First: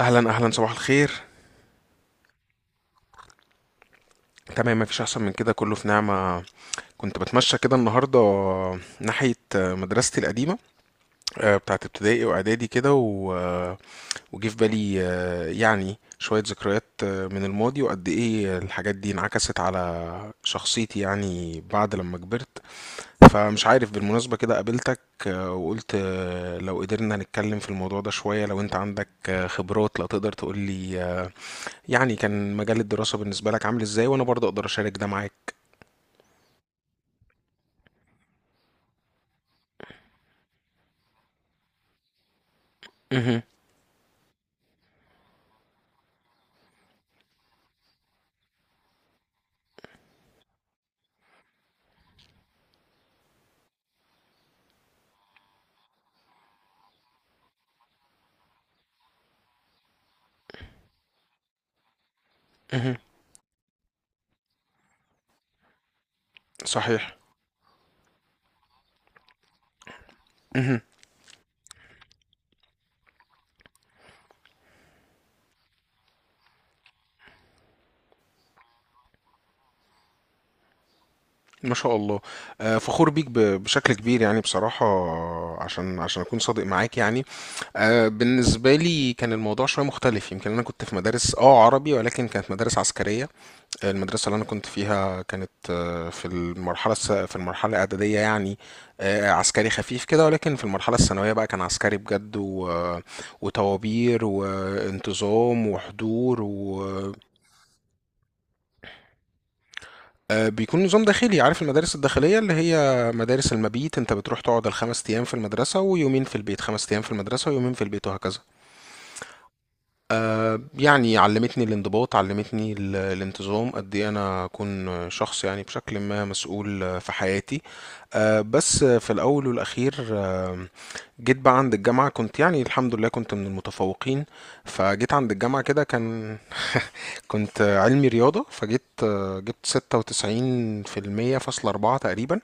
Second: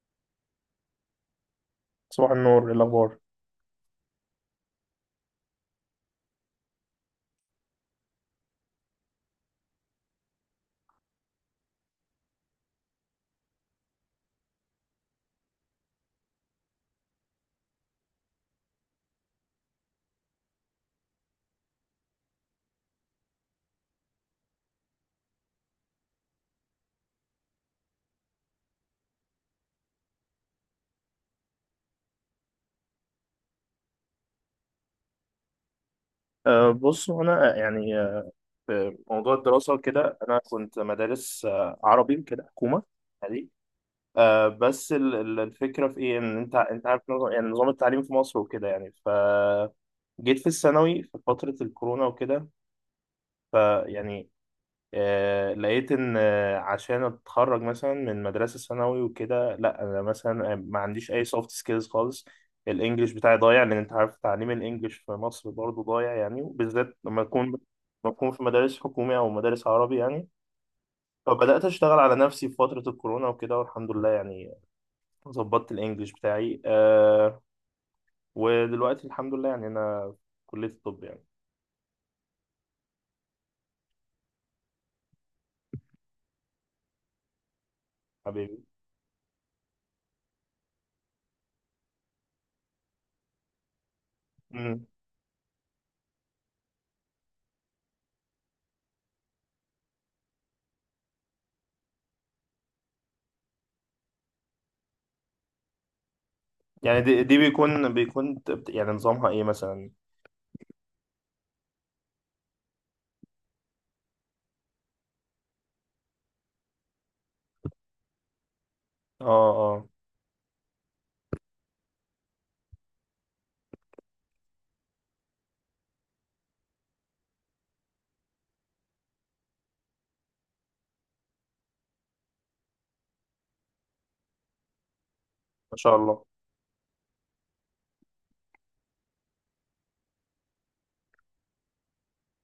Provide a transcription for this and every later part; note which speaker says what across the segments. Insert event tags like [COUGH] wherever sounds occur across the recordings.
Speaker 1: اهلا اهلا، صباح الخير.
Speaker 2: صباح النور. إيه الأخبار؟
Speaker 1: تمام، مفيش احسن من كده، كله في نعمه. كنت بتمشى كده النهارده ناحيه مدرستي القديمه، بتاعت ابتدائي واعدادي كده وجه في بالي، يعني شويه ذكريات من الماضي، وقد ايه الحاجات دي انعكست على شخصيتي يعني بعد لما كبرت. فمش عارف بالمناسبه كده قابلتك، وقلت لو قدرنا نتكلم في الموضوع ده شويه، لو انت عندك خبرات لا تقدر تقولي يعني كان مجال الدراسة بالنسبة لك عامل ازاي، وانا برضه اقدر اشارك ده معاك.
Speaker 2: أه، بص. أنا يعني في موضوع الدراسة كده أنا كنت مدارس عربي كده، حكومة
Speaker 1: مهم.
Speaker 2: عادي. أه بس الفكرة في إيه؟ إن أنت عارف نظام، يعني نظام التعليم في مصر وكده. يعني ف جيت في الثانوي في فترة الكورونا وكده، فيعني لقيت ان عشان اتخرج مثلا من مدرسه ثانوي وكده، لا انا مثلا ما عنديش اي سوفت سكيلز خالص.
Speaker 1: مهم.
Speaker 2: الانجليش بتاعي ضايع، لان انت عارف تعليم الانجليش في مصر برضو ضايع يعني، وبالذات
Speaker 1: صحيح.
Speaker 2: لما اكون، لما اكون في مدارس حكوميه او مدارس عربي يعني.
Speaker 1: مهم.
Speaker 2: فبدات اشتغل على نفسي في فتره الكورونا وكده، والحمد لله يعني ظبطت الانجليش بتاعي. أه، ودلوقتي الحمد لله يعني انا في كليه الطب يعني.
Speaker 1: ما شاء الله. فخور بيك بشكل كبير يعني، بصراحة عشان عشان أكون صادق معاك يعني.
Speaker 2: حبيبي.
Speaker 1: بالنسبة لي كان الموضوع شوية مختلف. يمكن أنا كنت في مدارس اه عربي، ولكن كانت مدارس عسكرية. المدرسة اللي أنا كنت
Speaker 2: مم.
Speaker 1: فيها كانت، في المرحلة في المرحلة الإعدادية يعني، عسكري خفيف كده، ولكن في المرحلة الثانوية بقى كان عسكري بجد و... آه، وطوابير وانتظام وحضور
Speaker 2: يعني
Speaker 1: و...
Speaker 2: دي بيكون يعني نظامها ايه مثلا؟
Speaker 1: آه، بيكون نظام داخلي. عارف المدارس الداخلية اللي هي مدارس المبيت، أنت بتروح تقعد الخمس أيام في المدرسة ويومين في البيت، خمس أيام في المدرسة ويومين في البيت، وهكذا.
Speaker 2: اه، اه.
Speaker 1: يعني علمتني الانضباط، علمتني الانتظام، قد ايه انا اكون شخص يعني بشكل ما مسؤول في حياتي. بس في الاول والاخير، جيت بقى عند الجامعة كنت، يعني الحمد لله كنت من المتفوقين. فجيت عند الجامعة
Speaker 2: ما
Speaker 1: كده
Speaker 2: شاء الله.
Speaker 1: كان، كنت علمي رياضة، فجيت جبت 96.4% تقريبا.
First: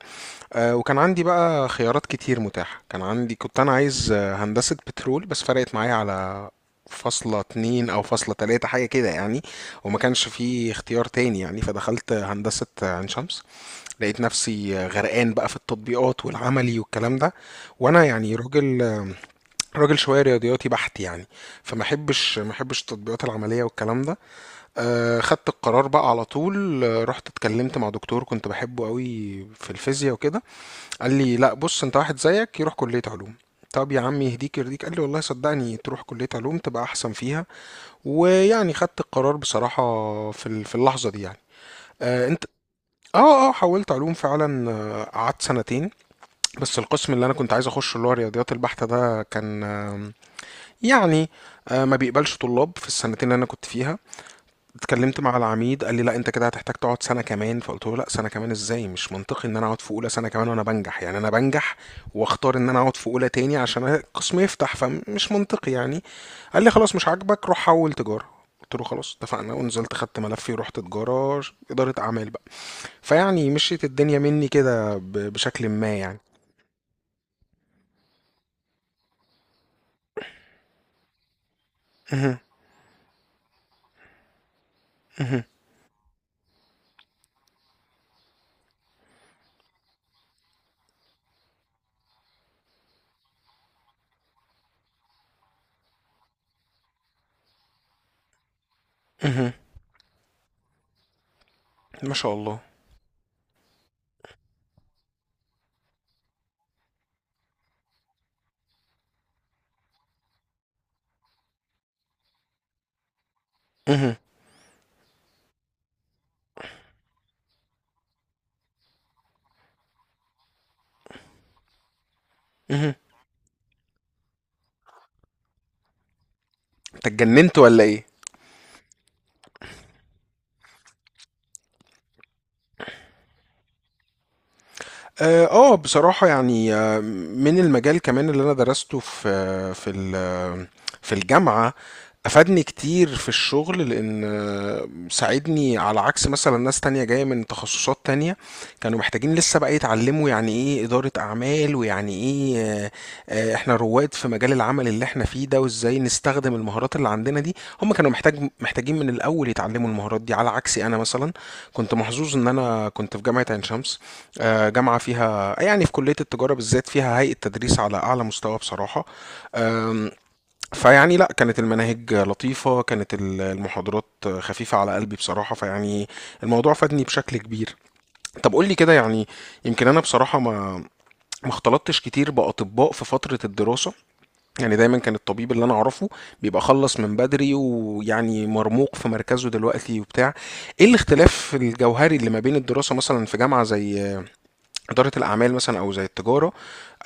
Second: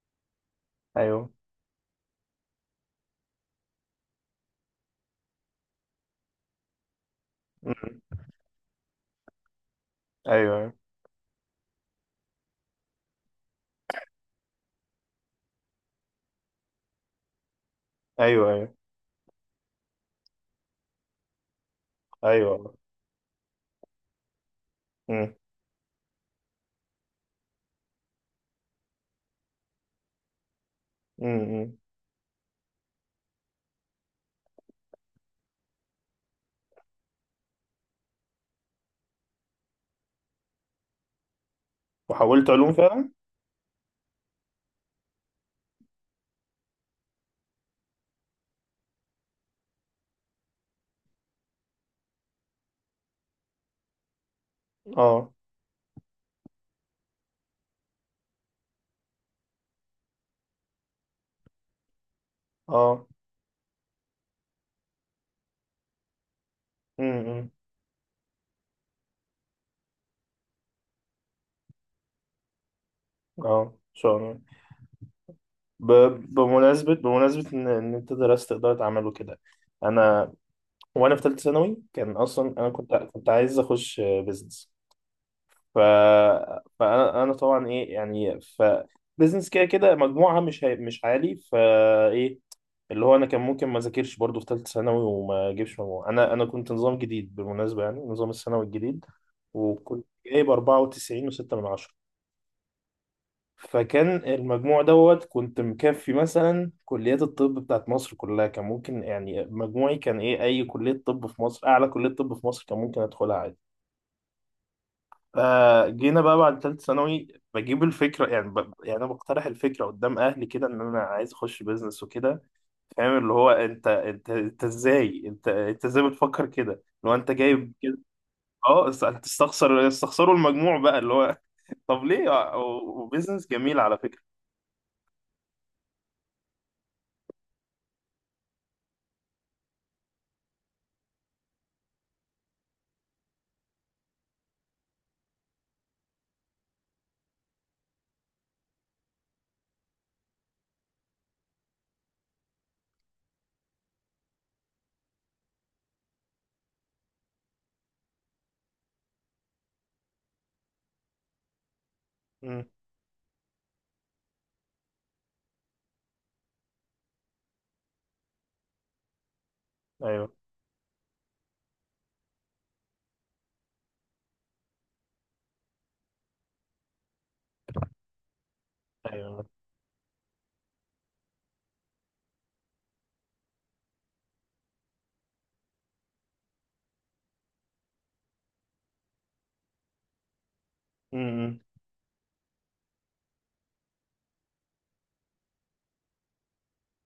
Speaker 1: وكان عندي
Speaker 2: ايوه.
Speaker 1: بقى خيارات كتير متاحة، كان عندي كنت أنا عايز هندسة بترول، بس فرقت معايا على 0.2
Speaker 2: أمم.
Speaker 1: أو 0.3 حاجة كده يعني. وما كانش
Speaker 2: ايوه،
Speaker 1: فيه
Speaker 2: ايوه.
Speaker 1: اختيار تاني يعني، فدخلت هندسة عين شمس. لقيت نفسي غرقان بقى في التطبيقات والعملي والكلام ده، وأنا يعني
Speaker 2: ايوه، ايوه.
Speaker 1: راجل، راجل شوية رياضياتي بحت يعني. فما احبش ما
Speaker 2: ايوه.
Speaker 1: احبش التطبيقات العملية والكلام ده.
Speaker 2: أمم.
Speaker 1: خدت القرار بقى على طول، رحت اتكلمت مع دكتور كنت بحبه قوي في الفيزياء وكده. قال
Speaker 2: أمم.
Speaker 1: لي لا
Speaker 2: أمم.
Speaker 1: بص، انت واحد زيك يروح كلية علوم. طب يا عم يهديك يرضيك، قال لي والله صدقني، تروح كلية علوم تبقى احسن فيها. ويعني خدت القرار بصراحة في في اللحظة دي يعني. آه انت.
Speaker 2: وحولت علوم فعلا.
Speaker 1: اه اه، حولت علوم فعلا. قعدت 2 سنين، بس القسم اللي انا كنت عايز اخشه اللي هو الرياضيات البحتة ده كان، يعني ما بيقبلش طلاب في السنتين اللي انا كنت فيها. اتكلمت
Speaker 2: اه،
Speaker 1: مع العميد، قال لي لا انت كده هتحتاج تقعد سنه كمان. فقلت له لا، سنه كمان ازاي؟ مش منطقي ان انا اقعد في اولى سنه كمان وانا بنجح، يعني انا بنجح واختار ان انا اقعد في
Speaker 2: اه.
Speaker 1: اولى تاني عشان القسم يفتح، فمش منطقي يعني. قال لي خلاص مش عاجبك،
Speaker 2: أمم.
Speaker 1: روح حول تجاره. قلت له خلاص اتفقنا، ونزلت خدت ملفي ورحت تجاره، اداره اعمال بقى. فيعني
Speaker 2: اه، ان
Speaker 1: مشيت
Speaker 2: شاء
Speaker 1: الدنيا
Speaker 2: الله.
Speaker 1: مني كده، بشكل
Speaker 2: ب...
Speaker 1: ما يعني.
Speaker 2: بمناسبة، بمناسبة ان إن انت درست ادارة اعمال وكده، انا وانا في ثالثة ثانوي كان
Speaker 1: مهم.
Speaker 2: اصلا انا كنت عايز اخش بيزنس.
Speaker 1: مهم.
Speaker 2: ف... فانا انا طبعا ايه يعني، ف بيزنس كده كده مجموعها مش هي، مش عالي فايه، اللي هو انا كان ممكن ما اذاكرش برضو في ثالثه ثانوي وما اجيبش مجموع. انا كنت نظام جديد بالمناسبه، يعني نظام الثانوي الجديد،
Speaker 1: مهم.
Speaker 2: وكنت جايب 94 و6 من عشرة.
Speaker 1: ما شاء الله.
Speaker 2: فكان المجموع دوت كنت مكفي مثلا كليات الطب بتاعت مصر كلها، كان ممكن يعني مجموعي كان ايه، اي كلية طب في مصر، اعلى كلية طب في مصر كان ممكن ادخلها عادي.
Speaker 1: مهم.
Speaker 2: فجينا بقى بعد ثالثة ثانوي بجيب الفكرة، يعني يعني انا بقترح الفكرة قدام اهلي كده ان انا عايز اخش بيزنس وكده.
Speaker 1: مهم.
Speaker 2: فاهم اللي هو انت ازاي، انت ازاي بتفكر كده
Speaker 1: انت
Speaker 2: لو انت
Speaker 1: اتجننت
Speaker 2: جايب
Speaker 1: ولا
Speaker 2: كده؟
Speaker 1: ايه؟
Speaker 2: اه، هتستخسر، استخسروا المجموع بقى اللي هو [LAUGHS] طب ليه؟ وبيزنس جميل على فكرة.
Speaker 1: اه، بصراحة يعني، من المجال كمان اللي انا درسته في، في الجامعة افادني كتير في الشغل، لان ساعدني على عكس مثلا ناس تانية جاية من تخصصات تانية، كانوا محتاجين لسه بقى يتعلموا يعني ايه إدارة اعمال، ويعني ايه احنا رواد في مجال العمل اللي احنا فيه ده، وازاي نستخدم المهارات اللي عندنا دي. هم كانوا محتاجين من الاول يتعلموا المهارات دي، على عكسي انا مثلا كنت محظوظ ان
Speaker 2: امم.
Speaker 1: انا كنت في جامعة عين شمس. جامعة فيها يعني، في كلية التجارة بالذات فيها هيئة تدريس على أعلى مستوى بصراحة. آم،
Speaker 2: ايوه.
Speaker 1: فيعني لا، كانت المناهج لطيفة، كانت المحاضرات خفيفة على قلبي بصراحة، فيعني الموضوع فادني بشكل كبير. طب قول لي كده يعني،
Speaker 2: ايوه.
Speaker 1: يمكن أنا بصراحة ما، ما اختلطتش كتير بأطباء في فترة الدراسة. يعني دايما كان الطبيب اللي أنا أعرفه بيبقى خلص من بدري، ويعني مرموق في مركزه دلوقتي وبتاع. إيه الاختلاف
Speaker 2: امم.
Speaker 1: الجوهري اللي ما بين الدراسة مثلا في جامعة زي إدارة الأعمال مثلا أو زي التجارة،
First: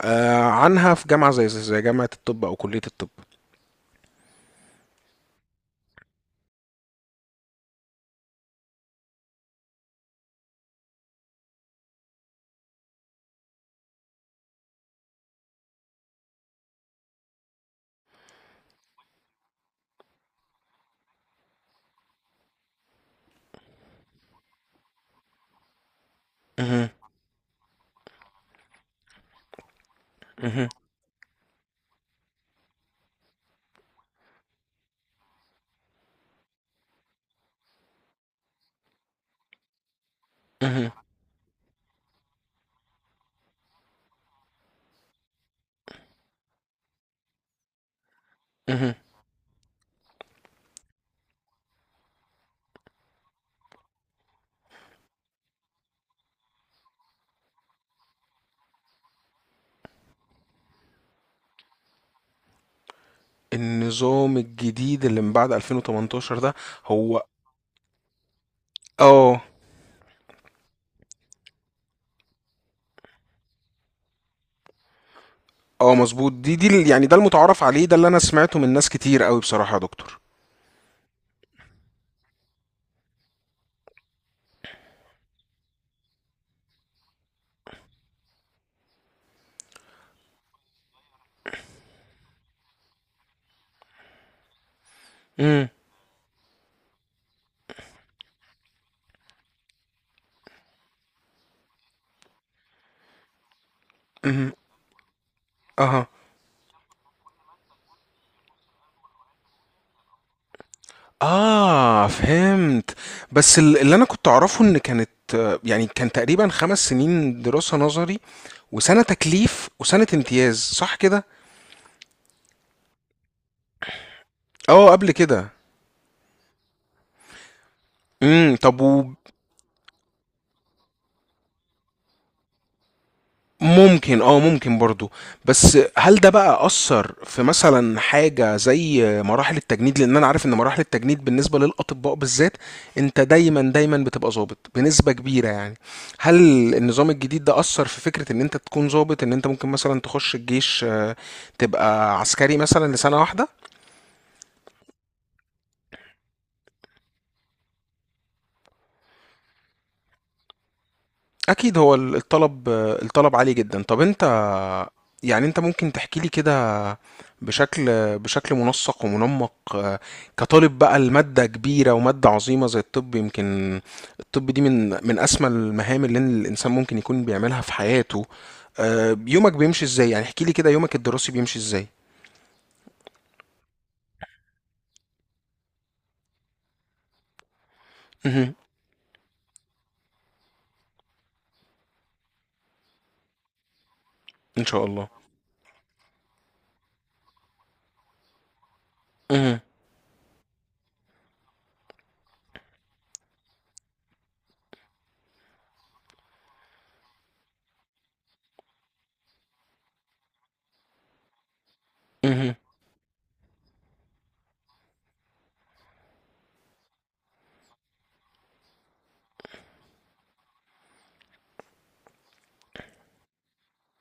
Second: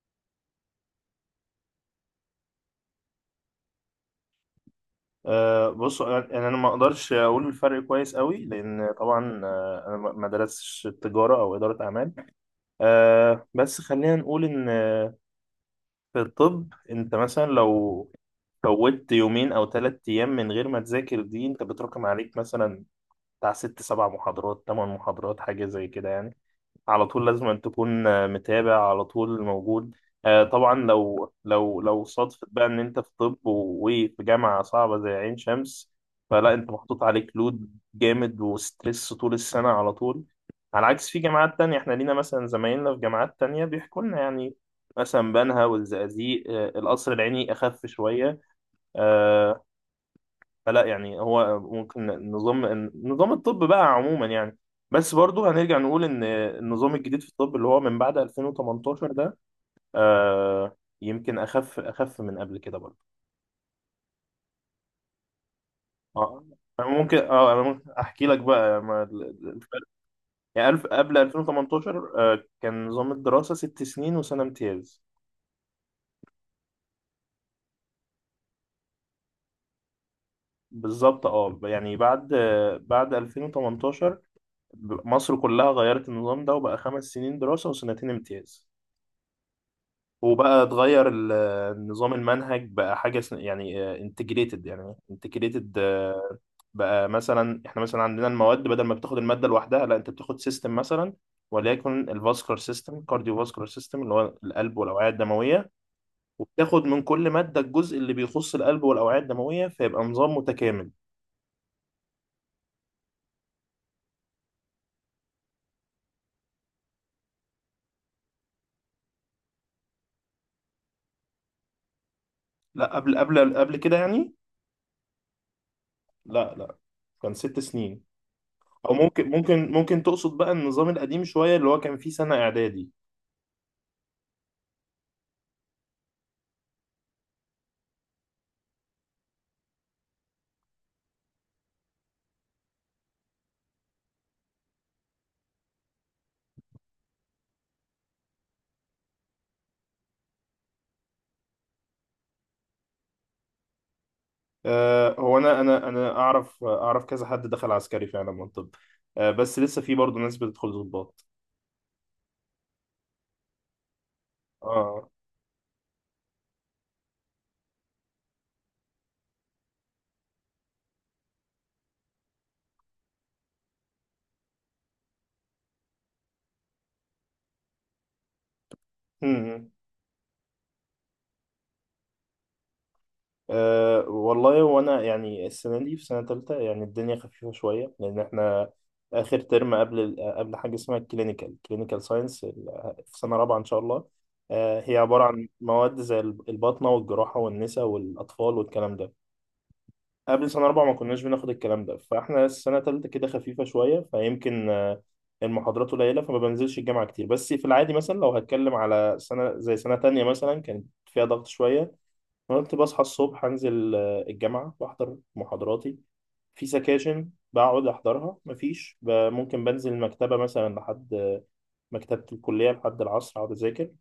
Speaker 1: عنها في جامعة زي زي جامعة الطب أو كلية الطب؟
Speaker 2: أه بص، يعني انا ما اقدرش اقول الفرق كويس قوي لان طبعا انا ما درستش تجاره او اداره اعمال. أه بس خلينا نقول ان في الطب انت مثلا لو فوتت 2 أو 3 أيام من غير ما تذاكر، دي انت بتراكم عليك مثلا بتاع 6 7 محاضرات، 8 محاضرات، حاجة زي كده يعني.
Speaker 1: مهم،
Speaker 2: على طول لازم أن تكون متابع على طول، موجود.
Speaker 1: مهم،
Speaker 2: طبعا لو لو صادفت بقى ان انت في طب وفي جامعة صعبة زي عين شمس، فلا، انت محطوط عليك لود جامد وستريس طول السنة على طول، على
Speaker 1: مهم،
Speaker 2: عكس في جامعات تانية. احنا لينا مثلا زمايلنا في جامعات تانية بيحكوا لنا يعني، مثلا بنها والزقازيق القصر العيني أخف شوية.
Speaker 1: مهم.
Speaker 2: آه، فلا يعني، هو ممكن نظام، نظام الطب بقى عموما يعني. بس برضو هنرجع نقول ان النظام الجديد في الطب، اللي هو من بعد 2018 ده، آه يمكن اخف، اخف من قبل كده برضو.
Speaker 1: النظام الجديد اللي من بعد 2018
Speaker 2: اه.
Speaker 1: ده؟
Speaker 2: أنا ممكن،
Speaker 1: هو،
Speaker 2: اه انا ممكن احكي لك بقى ما
Speaker 1: اه
Speaker 2: الفرق. يعني قبل 2018 آه كان نظام الدراسة 6 سنين وسنة امتياز.
Speaker 1: اه مظبوط. دي يعني ده المتعارف عليه، ده اللي أنا سمعته من ناس كتير قوي بصراحة يا دكتور.
Speaker 2: بالظبط، اه. يعني بعد بعد 2018 مصر كلها غيرت النظام ده، وبقى 5 سنين دراسة وسنتين امتياز، وبقى اتغير ال نظام المنهج بقى حاجة يعني انتجريتد، يعني
Speaker 1: مم،
Speaker 2: انتجريتد بقى. مثلا احنا مثلا عندنا المواد، بدل ما بتاخد المادة لوحدها، لا انت بتاخد سيستم مثلا، وليكن الفاسكولار سيستم، كارديوفاسكولار سيستم، اللي هو
Speaker 1: مهم،
Speaker 2: القلب والأوعية الدموية،
Speaker 1: اها.
Speaker 2: وبتاخد من كل مادة الجزء اللي بيخص القلب والأوعية الدموية، فيبقى نظام متكامل.
Speaker 1: اه فهمت. بس اللي انا كنت اعرفه ان كانت، يعني كان تقريبا 5 سنين دراسة نظري وسنة تكليف وسنة امتياز، صح كده؟
Speaker 2: لا، قبل كده يعني.
Speaker 1: اه قبل كده.
Speaker 2: لا، لا. كان 6 سنين.
Speaker 1: طب.
Speaker 2: او ممكن، ممكن تقصد بقى النظام القديم شوية، اللي هو كان فيه سنة إعدادي.
Speaker 1: وممكن اه، ممكن برضو. بس هل ده بقى أثر في مثلا حاجة زي مراحل التجنيد؟ لأن أنا عارف إن مراحل التجنيد بالنسبة للأطباء بالذات، أنت دايما بتبقى ظابط بنسبة كبيرة يعني. هل النظام الجديد ده أثر في فكرة إن أنت تكون ظابط، إن أنت ممكن مثلا تخش الجيش، تبقى عسكري مثلا لسنة واحدة؟
Speaker 2: هو انا اعرف، اعرف كذا حد دخل عسكري فعلا من الطب. بس لسه في برضه ناس بتدخل ضباط.
Speaker 1: اكيد، هو الطلب الطلب عالي جدا. طب انت،
Speaker 2: اه.
Speaker 1: يعني انت ممكن تحكي لي كده بشكل بشكل منسق ومنمق، كطالب بقى، المادة كبيرة ومادة عظيمة زي الطب. يمكن الطب دي من من اسمى المهام اللي الانسان ممكن يكون بيعملها في حياته. يومك
Speaker 2: مم.
Speaker 1: بيمشي ازاي؟ يعني احكي لي كده يومك الدراسي بيمشي ازاي.
Speaker 2: والله، وانا يعني السنه دي في سنه تالتة، يعني الدنيا خفيفه شويه لان
Speaker 1: مهم.
Speaker 2: احنا اخر ترم قبل قبل حاجه اسمها الكلينيكال، كلينيكال ساينس، في سنه رابعه ان شاء الله.
Speaker 1: ان شاء
Speaker 2: هي
Speaker 1: الله.
Speaker 2: عباره عن مواد زي الباطنه والجراحه والنساء والاطفال والكلام ده.
Speaker 1: مهم.
Speaker 2: قبل سنة رابعة ما كناش بناخد الكلام ده، فاحنا السنة تالتة كده خفيفة شوية، فيمكن المحاضرات قليلة فما بنزلش الجامعة كتير. بس في العادي مثلا لو هتكلم على سنة زي سنة تانية مثلا كانت فيها ضغط شوية.
Speaker 1: مهم.
Speaker 2: أنا كنت بصحى الصبح، أنزل الجامعة وأحضر محاضراتي، في سكاشن بقعد أحضرها، مفيش ممكن بنزل المكتبة مثلا لحد مكتبة الكلية لحد العصر، أقعد أذاكر،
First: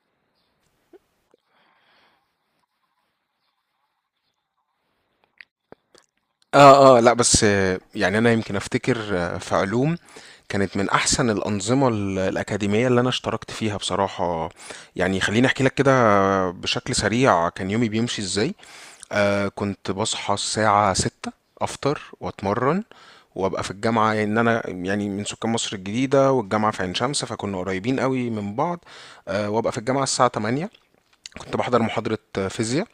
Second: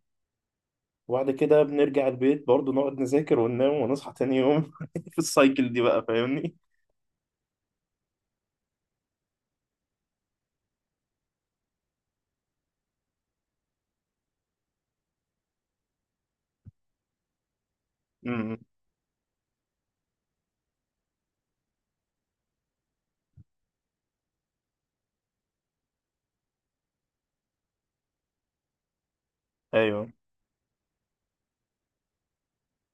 Speaker 2: وبعد كده بنرجع البيت برضه، نقعد نذاكر وننام ونصحى تاني يوم [LAUGHS] في السايكل دي بقى، فاهمني؟
Speaker 1: اه اه لا، بس يعني انا يمكن افتكر في علوم كانت من احسن الانظمه الاكاديميه اللي انا اشتركت فيها بصراحه. يعني خليني احكي لك كده بشكل سريع كان يومي بيمشي ازاي. آه كنت بصحى الساعه 6، افطر واتمرن، وابقى في الجامعه، ان انا يعني من سكان مصر الجديده والجامعه في عين شمس، فكنا قريبين قوي من بعض. آه، وابقى في الجامعه
Speaker 2: ايوه.
Speaker 1: الساعه 8، كنت بحضر محاضره فيزياء.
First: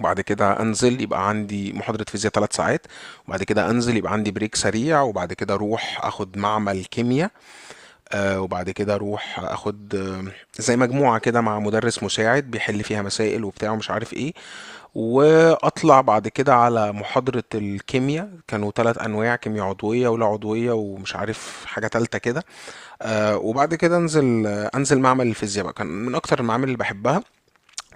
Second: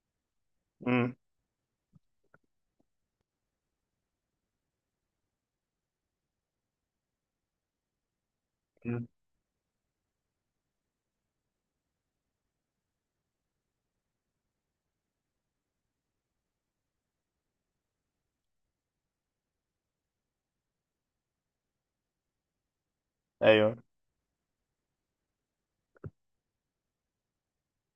Speaker 1: وبعد كده انزل،
Speaker 2: امم.
Speaker 1: يبقى عندي محاضرة فيزياء 3 ساعات. وبعد كده انزل يبقى عندي بريك سريع. وبعد كده اروح اخد معمل كيمياء، وبعد كده
Speaker 2: أمم.
Speaker 1: اروح اخد زي مجموعة كده مع مدرس مساعد بيحل فيها مسائل وبتاع ومش عارف ايه. واطلع بعد كده على محاضرة الكيمياء، كانوا 3 انواع، كيمياء عضوية ولا عضوية ومش عارف حاجة تالتة كده. آه، وبعد
Speaker 2: ايوه.
Speaker 1: كده انزل آه، انزل معمل الفيزياء بقى، كان من اكتر المعامل اللي بحبها.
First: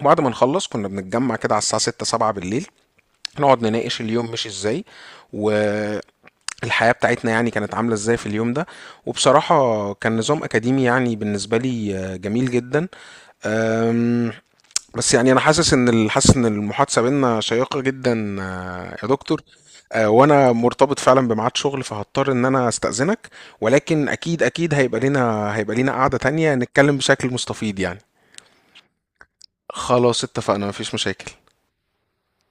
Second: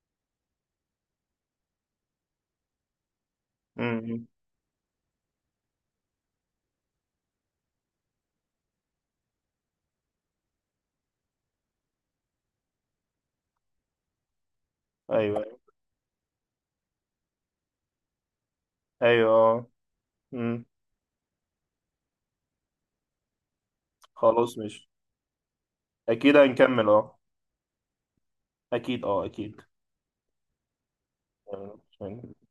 Speaker 1: وبعد ما نخلص كنا بنتجمع كده على الساعة 6 7 بالليل، نقعد نناقش
Speaker 2: امم.
Speaker 1: اليوم مشي ازاي، والحياة بتاعتنا يعني كانت عاملة ازاي في اليوم ده. وبصراحة كان نظام أكاديمي يعني بالنسبة لي جميل جدا. أم، بس يعني أنا
Speaker 2: ايوه،
Speaker 1: حاسس إن حاسس إن المحادثة بينا شيقة جدا، يا
Speaker 2: ايوه،
Speaker 1: دكتور.
Speaker 2: اه.
Speaker 1: وأنا
Speaker 2: امم.
Speaker 1: مرتبط فعلا بميعاد شغل، فهضطر إن أنا أستأذنك. ولكن أكيد
Speaker 2: خلاص مش
Speaker 1: هيبقى لنا هيبقى لنا قعدة
Speaker 2: اكيد
Speaker 1: تانية
Speaker 2: هنكمل،
Speaker 1: نتكلم
Speaker 2: اه.
Speaker 1: بشكل مستفيض يعني.
Speaker 2: اكيد، اه.
Speaker 1: خلاص اتفقنا، مفيش مشاكل.
Speaker 2: اكيد.